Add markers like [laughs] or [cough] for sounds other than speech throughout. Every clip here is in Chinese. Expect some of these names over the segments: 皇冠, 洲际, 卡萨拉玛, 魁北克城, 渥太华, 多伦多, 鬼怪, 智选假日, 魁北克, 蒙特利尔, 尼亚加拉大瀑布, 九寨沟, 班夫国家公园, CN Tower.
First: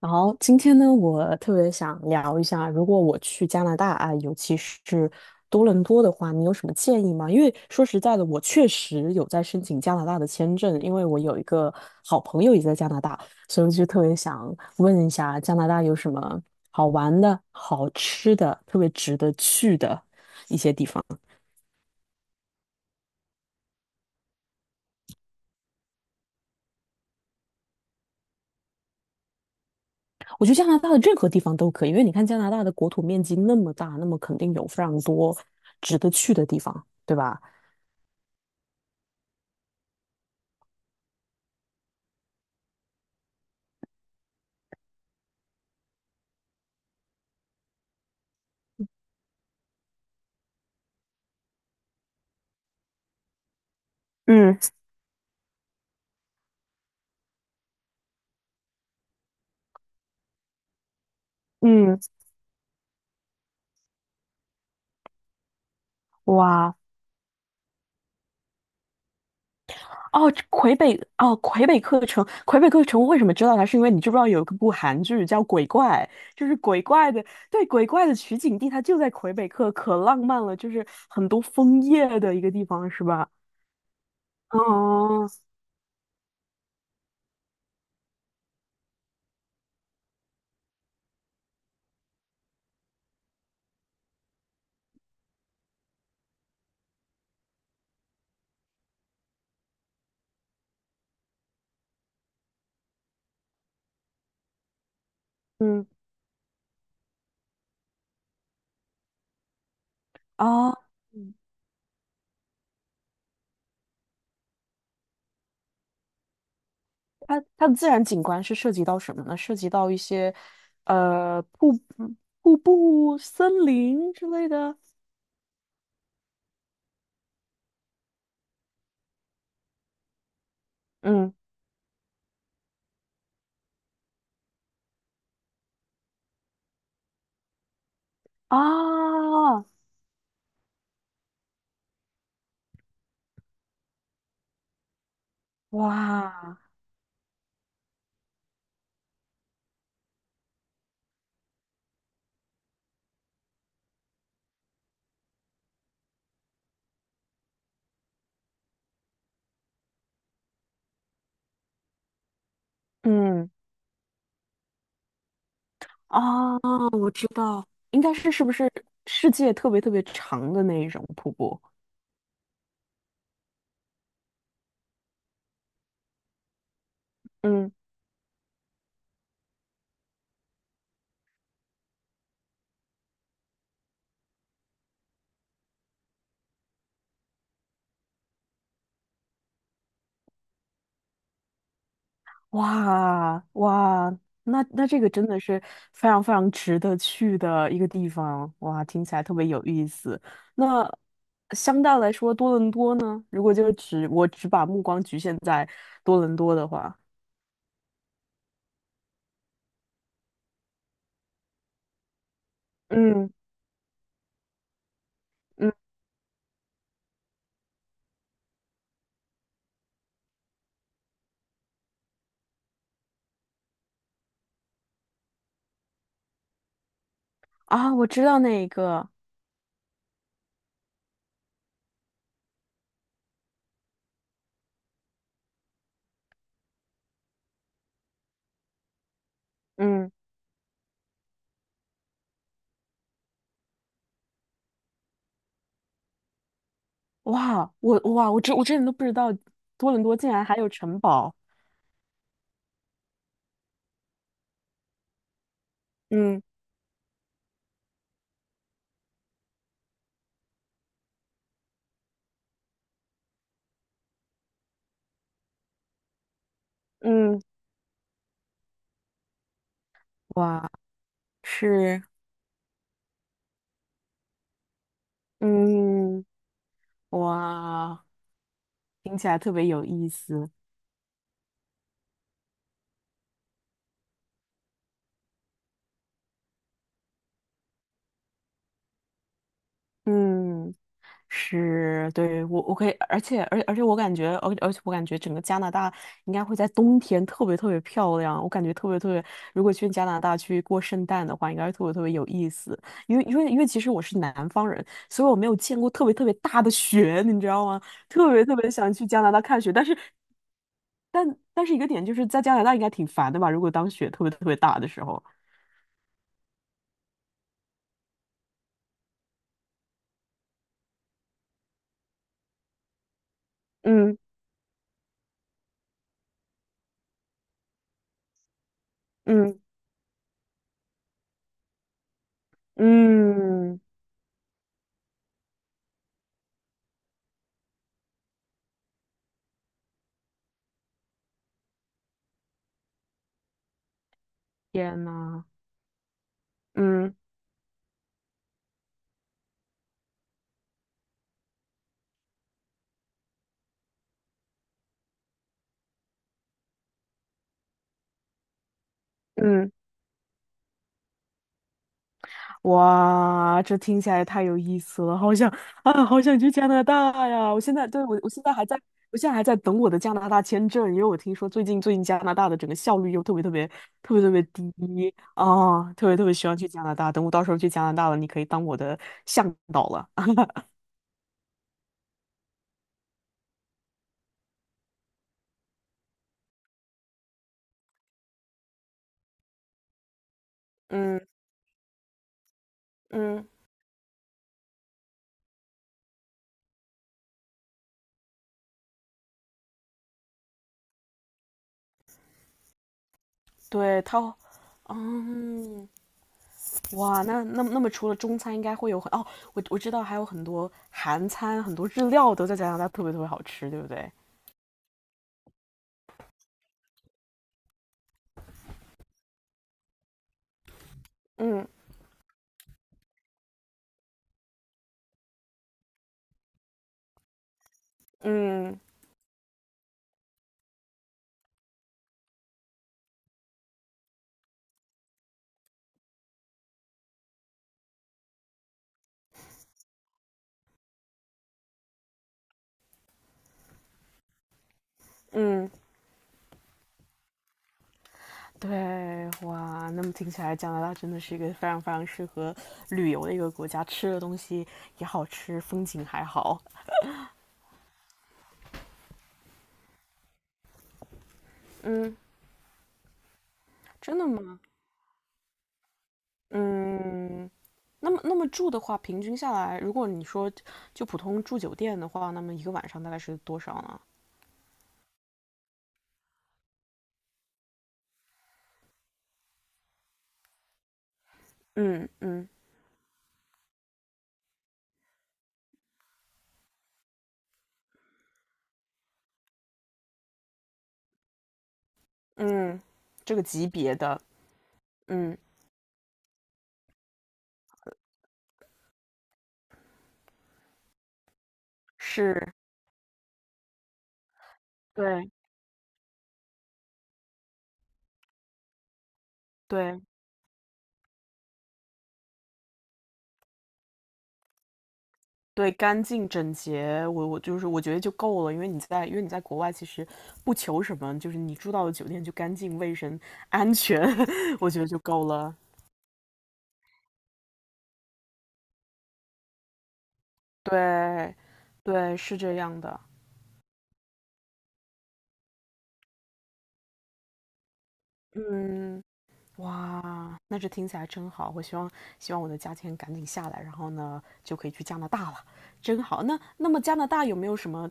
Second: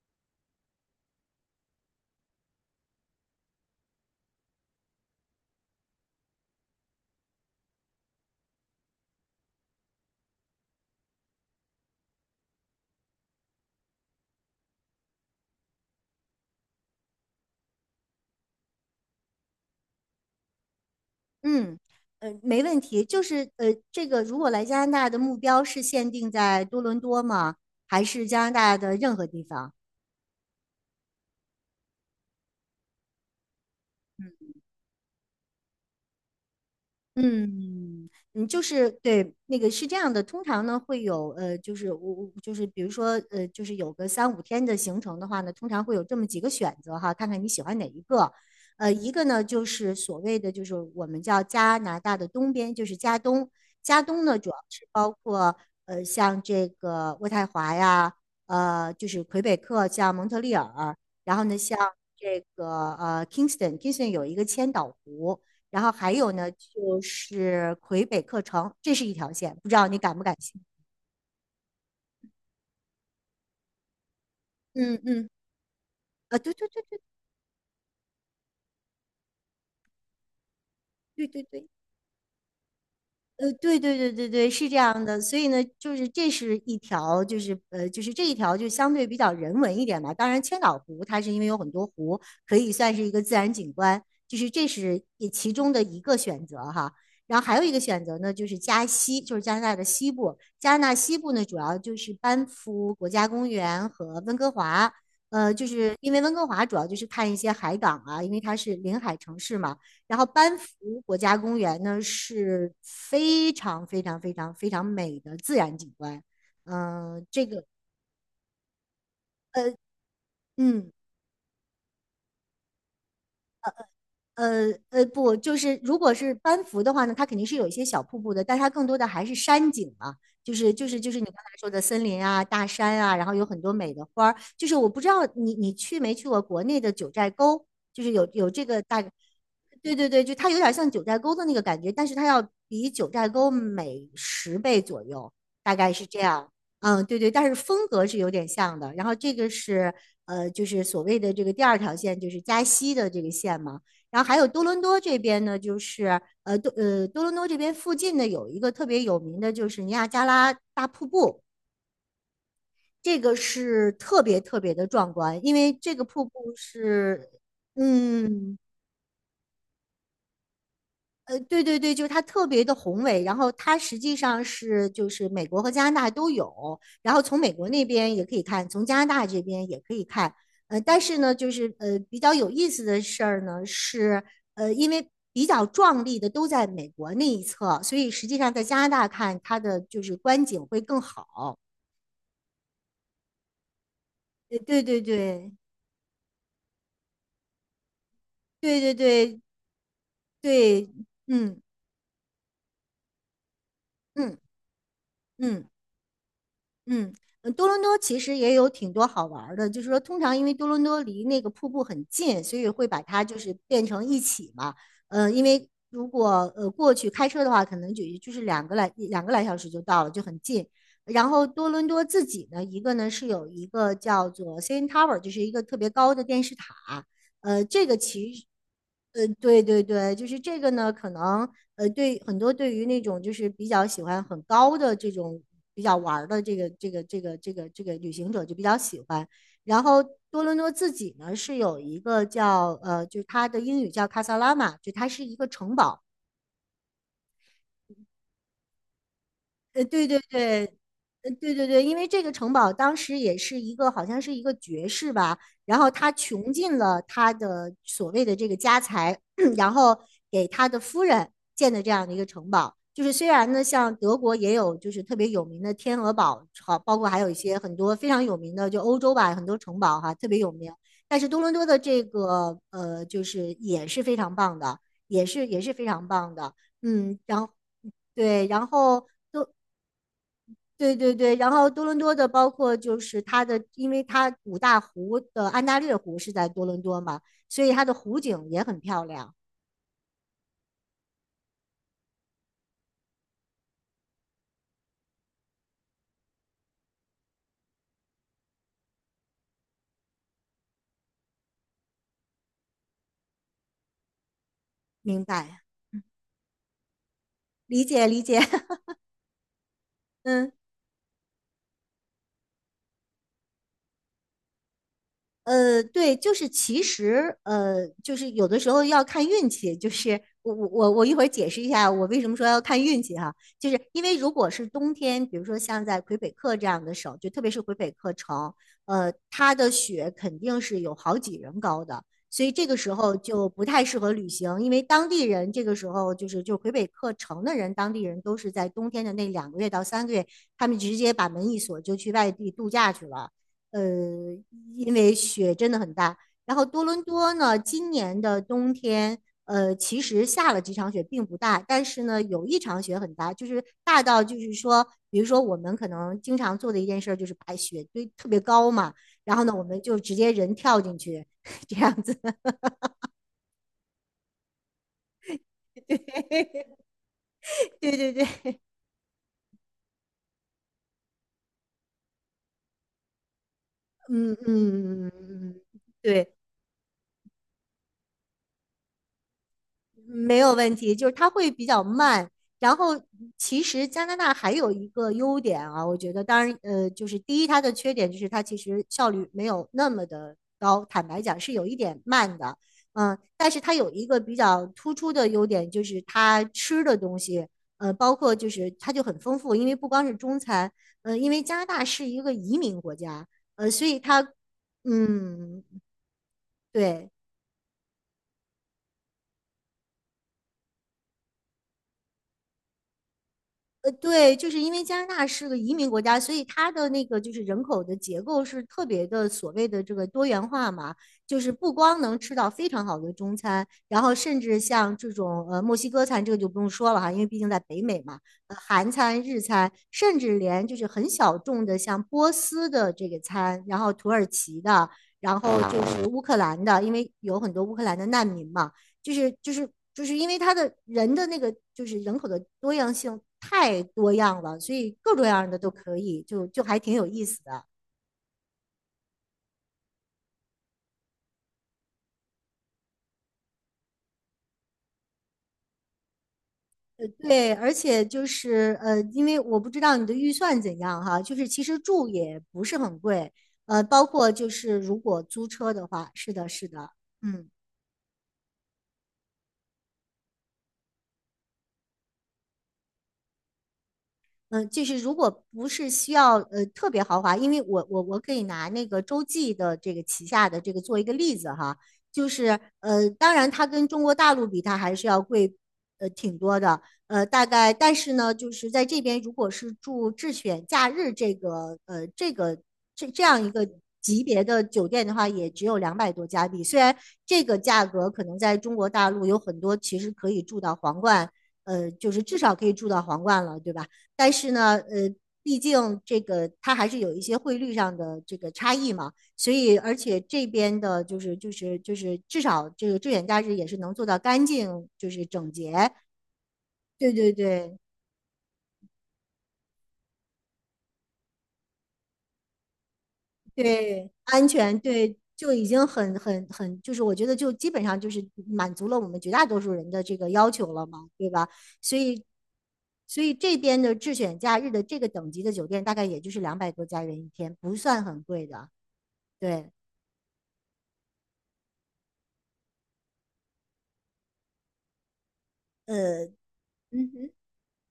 然后今天呢，我特别想聊一下，如果我去加拿大啊，尤其是多伦多的话，你有什么建议吗？因为说实在的，我确实有在申请加拿大的签证，因为我有一个好朋友也在加拿大，所以我就特别想问一下，加拿大有什么好玩的、好吃的、特别值得去的一些地方？嗯，没问题。这个如果来加拿大的目标是限定在多伦多吗？还是加拿大的任何地方？嗯我觉得加拿大的任何地方都可以，因为你看加拿大的国土面积那么大，那么肯定有非常多值得去的地方，对吧？嗯，对那个是这样的，通常呢会有就是我我就是比如说就是有个3-5天的行程的话呢，通常会有这么几个选择哈，看看你喜欢哪一个。一个呢就是所谓的就是我们叫加拿大的东边，就是加东。加东呢主要嗯是包括像这个渥太华呀，就是魁北克，像蒙特利尔，然后呢像嗯，这个Kingston，Kingston 有一个千岛湖。然后还有呢，哇，就是魁北克城，这是一条线，不知道你感不哦，感这兴趣？魁北哦，魁北克城，魁北克城，我为什么知道它？是因为你知不知道有一部嗯韩剧嗯，叫《鬼怪》，啊，就对是对鬼对怪的，对，鬼怪的取景地，它就在魁北克，可浪漫了，就是对很多对对对，枫叶的一个地方，是吧？对对对对对，是这样的，哦，所以呢，就是这是一条，就是这一条就相对比较人文一点吧。当然，千岛湖它是因为有很多湖，可以算是一个自然景观，就是这是也其中的一个选择哈。然后还有一个选择呢，就是加西，就是加拿大的西部。加拿大西部呢，主要就是班夫国家公园和温哥华。就嗯，是因为温哥华主要就是看一些海港啊，因为它是临海城市嘛。然后班啊，夫国嗯家公园呢是非常非常非常非常美的自然景观，嗯、呃它这个它的自然景观是涉及到什么呢？涉呃及到一些嗯呃瀑布瀑布、森林之类的。不，就是如果是班服的话呢，它肯定是有一些小瀑布的，但它更多的还是山景嘛，就是你嗯，刚才说的森林啊、大山啊，然后有很多美的花儿。就是我不知道你去没去过国内的九寨沟，就是有这个大，啊，对对对，就它有点像九寨沟的那个感觉，但是它要比九寨沟美10倍左右，大概是这样。哇，嗯，对对，但是风格是有点像的。然后这个是就是所谓的这个第二条线，就是加西的这个线嘛。然后还有多伦多这边呢，多伦多这边附近呢有一个特别有名的，就是尼亚加拉大瀑布，这个嗯。是特别特别的壮观，因为这个瀑布啊，我知是，道，应该是是不嗯，是世界特别特别长的那一种瀑布？对对对，就是它特别的宏伟，然后它实际上是就是美国和加拿大都有，然后从美国嗯，那边也可以看，从加拿大这边也可以看，但是呢，比较有意思的事儿呢是，因为比较壮丽的都在美国那一侧，所以实际上在加拿大看它的就是观景会更好。哇，哇，那对那这对个真的对是非常非常值得去的一个地方，对哇，对听起来特对别有意思。那对，嗯相对来说，多伦多呢？如果就是只我嗯只把目光局限嗯。在嗯多伦多的话，嗯，多伦多其实也有挺多好玩儿的，就是说，通常因为多伦多离那个瀑布很近，所以会把它嗯就是变成一起嘛。因为嗯，如果过去开车的话，可能就是2个来2个来小时就到了，就很近。然后多伦多自己呢，一个呢是有一个叫做 CN Tower，就是一个特别高的电视塔。这啊，个我知其道实，那一个，对对对，就是这个呢，可能。对很多对于那种就是比较喜欢很高的这种比较玩儿的这个旅行者就比较喜欢。然后嗯，多伦多自己呢是有一个叫就是它的英语叫卡萨拉玛，就它是一个城堡。哇，我之前都不知道多伦对多对竟然还对，有城堡。对对对，因为这个城堡当时也是一个，好像是一个爵士吧，然后他嗯穷尽了他的所谓的这个家财，[clears throat] 然后给他的夫人建的这样的一个城堡。就是虽然呢，像德国也有就是特别有名的天鹅堡，好，包括还有一嗯，些很多非常有名的，就欧洲吧，很多城堡哈，特别有哇，名。但是多伦多的这是，个就是也是非常棒的，也是非常嗯，棒的。嗯，然后哇，对，然后听起来特别有意思。对对对，然后多伦多的包括就是它的，因为它五大湖的安大略湖是在多伦多嘛，所以它的湖景也很漂亮。嗯。是，对，我可以，而且我感觉整个加拿大应该会在冬天特别特别漂亮。我感觉特别特别，如果去加拿大去过圣诞的话，应该是特别特别有意思。因为其实我是南方人，明所以我没有白，见过特别特别大的雪，你知道吗？理解理特解，别特别 [laughs] 想去加拿大看雪，但是嗯。一个点就是在加拿大应该挺烦的吧？如果当雪特别特别大的时候，对，就是其实，就是有的时候要看运气。就是我一会儿解释一下我为什么说要看运气哈，就是因为嗯，如果是冬天，比如说像在魁北克这样的省，就特别是魁北克城，它嗯，的雪肯定是有好几人高的，所以这个时候就不嗯。太适合旅行，因为当地人这个时候就魁北克城的人，当地人都是在冬天的那2个月到3个月，他们直接把门一锁就去外地度假去了。呃，因天为呐！雪真的很大。然后多伦嗯，多呢，今年的冬天，其实下了几场雪，并不大，但是呢，有一场雪很大，就是大到就是说，比如说我们可能经常做的一件事儿就是把雪堆特别高嘛，然后呢，我嗯。们就直接人跳进去，[laughs] 这样子。哇，这听起来太有意思了，好想啊，好想去加 [laughs] 拿大呀！我现在对对对我，我现对，在还在，我现在还在等我的加拿大签证，因为我听说最近加拿大的整个效率又特别特别特别特嗯别嗯嗯嗯低嗯，嗯啊，特别特别对。希望去加拿大。等我到时候去加拿大了，你可以当我的向导了。没 [laughs] 有问题，就是它会比较慢。然后，其实加拿大还有一个优点啊，我觉得，当然，就是第一，它的缺点就是它其实效率没有那么的高，坦嗯白讲是有一点慢的，嗯，嗯，但是它有一个比较突出的优点，就是它吃的东西，包括就是它就很丰富，因为不光是中餐，因为加拿大是一个移民国家，所以对，它，嗯，嗯，对。哇，那么除了中餐，应该会有我知道还有很多韩餐，很多日料都在加拿大特别特别好吃，对不对？对，就是因为加拿大是个移民国家，所以它的那个就是人口的结构是特别的所谓的这个多元化嘛，就是嗯。不光能吃到非常好的中餐，然后甚至像这种墨西哥餐，这个就不用说了哈，因为毕竟在北美嘛，嗯韩餐、日餐，甚至连就是很小众的像波斯的这个餐，然后土耳其的，然后就是乌克兰的，因为有很多乌克兰的难民嘛。就是因为它的人的那个就是人口的多样性太多样了，所以各种样的都嗯，可以，就还挺有意思的。对，哇，那么听起来加拿大真的是一个非常非常适合旅游的一个国家，吃的东西也好吃，风景还好，对，而且就是因为我不知道你的预算怎样哈，就是其实住也不是很贵，包真的括就吗？是如果租车的话，是的，是的，嗯。嗯，那么住的话，平均下来，如果你说就普通住酒店的话，那么一个晚上大概是多少呢？就是如果不是需要特别豪华，因为我可以拿那个洲际的这个旗下的这个做一个例子哈，嗯，就嗯，是当然它跟中国大陆比，它还是要贵挺多的，大概但是呢，就是在这边如果是住智选假日这个嗯，这这这样个一级个。别的，级别的酒店的话，嗯，也只有200多加币。虽然这个价格可能在中国大陆有很多，其实可以住到皇冠，就是至是，少可以住到皇冠了，对吧？但是呢，对毕竟这个它还是有一些汇率上的这个差异嘛，所以而对。且这边的就是至少这个坠险假日也是能做到干净，就是整对，洁，干净整洁，对我对我就是对我觉得就够了，因为你在国外其实不求什么，就是你住到的酒店就干净、卫生、[laughs] 安全，对，安 [laughs] 我全觉得就对。够就了。已经很，就是我觉得就基本上就是满足了我们绝大多数人的这个要求了嘛，对对，吧？所对，以，是这样的。所以这边的智选假日的这个等级的酒店大概也就是200多加元一天，不算很贵的。嗯，对，哇，那这听起来真好。我希望我的价钱赶紧下来，然后呢就可以去加拿大了，真好。呃，那么加拿嗯大哼，有没有什么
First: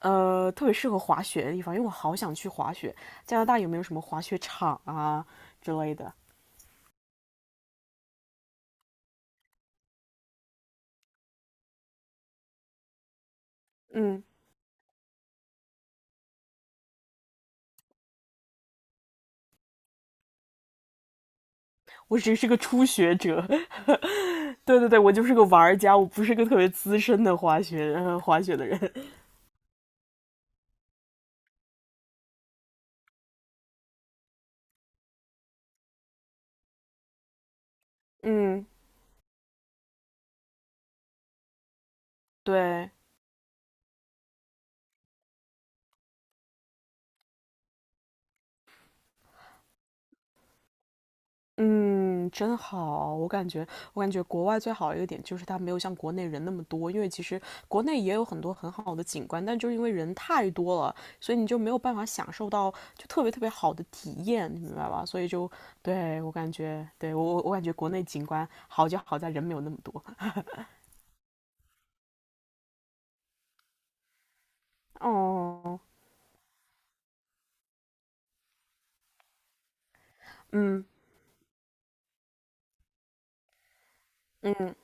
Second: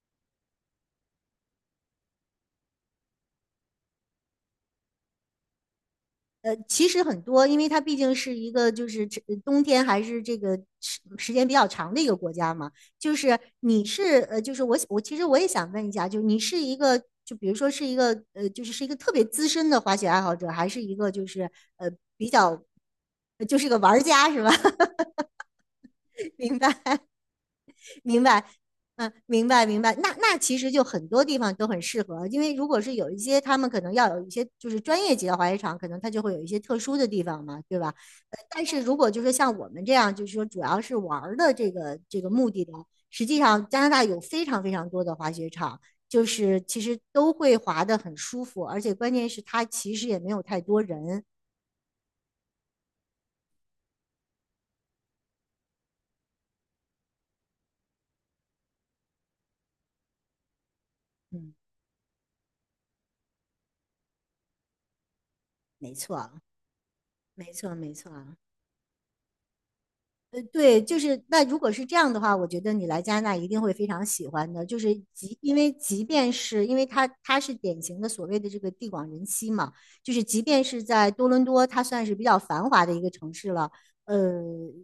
特别适合滑雪的地方？因为我好想去滑雪。加拿大有没有什么滑雪场啊之类的？其实很多，因为它毕竟是一个就是这冬天还是这个时间比较长的一个国家嘛。就是你是嗯。就是其实我也想问一下，就是你是一个就比如说是一个是一个特别资深的滑雪爱好者，还是一个就是呃我比只是较个初学者。就是一个玩家是吧？[laughs] 对对 [laughs] 对，我就是个玩家，我不是个特明别白。资深的滑雪 [laughs] 明滑白，雪的人。嗯，明白明白。那那其实就很多地方都很适合，因为如果是有一些他们可能要有一些就是专业级的滑雪场，可能它就会有一些特殊的地方嘛，对吧？但嗯，是如果就是像我们这样，就是说主要是玩儿的这个这个目的呢，对，实际上加拿大有非常非常多的滑雪场，就是其实都会滑得很舒服，而且关键是它其实也没有太多人。嗯，真好。我感觉国外最好的一个点就是它没有像国内人那么多，因为其实国内也有很多很好的景观，但就是因为人太多了，所以你嗯，就没有办法享受到就特别特别好的体验，你明白吧？所以就没对我错，感觉，没错，国没内错。景观好就好在人没有那么多。对，就是那如果是这样的话，我觉得你来加拿大一定会非常喜欢的。就是 [laughs] 即因为哦，即便是因为它它是典型的所谓的这个地广人稀嘛，就是即便是嗯，在多伦多，它算是比较繁华的一个城市了。呃，嗯，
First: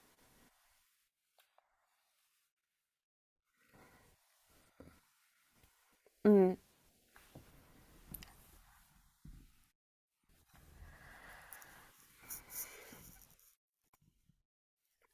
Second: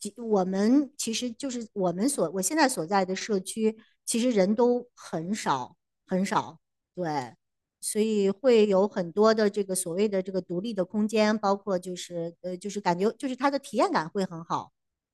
即我们其实就是我现在所在的社区，其实人都很少很嗯。少，对。所以会有很多的这个所谓的这个独立的空间，包括就是就是感觉就是它的体验感会很好。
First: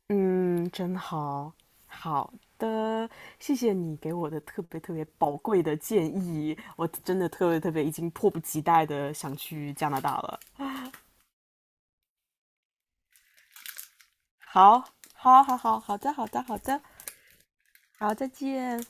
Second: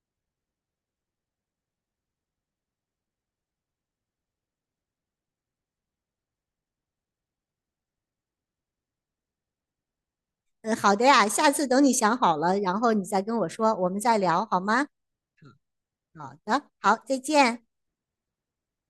嗯，真好，好的，谢谢你给我的特别特别宝贵的建议，我真的特别特别已经迫不及待的想去加拿大了。嗯，好的呀，下次等你想好了，然后你再跟我说，我们再聊好好，吗？好，好，好，好的，好好的，好的，的，好，再见。好，再见。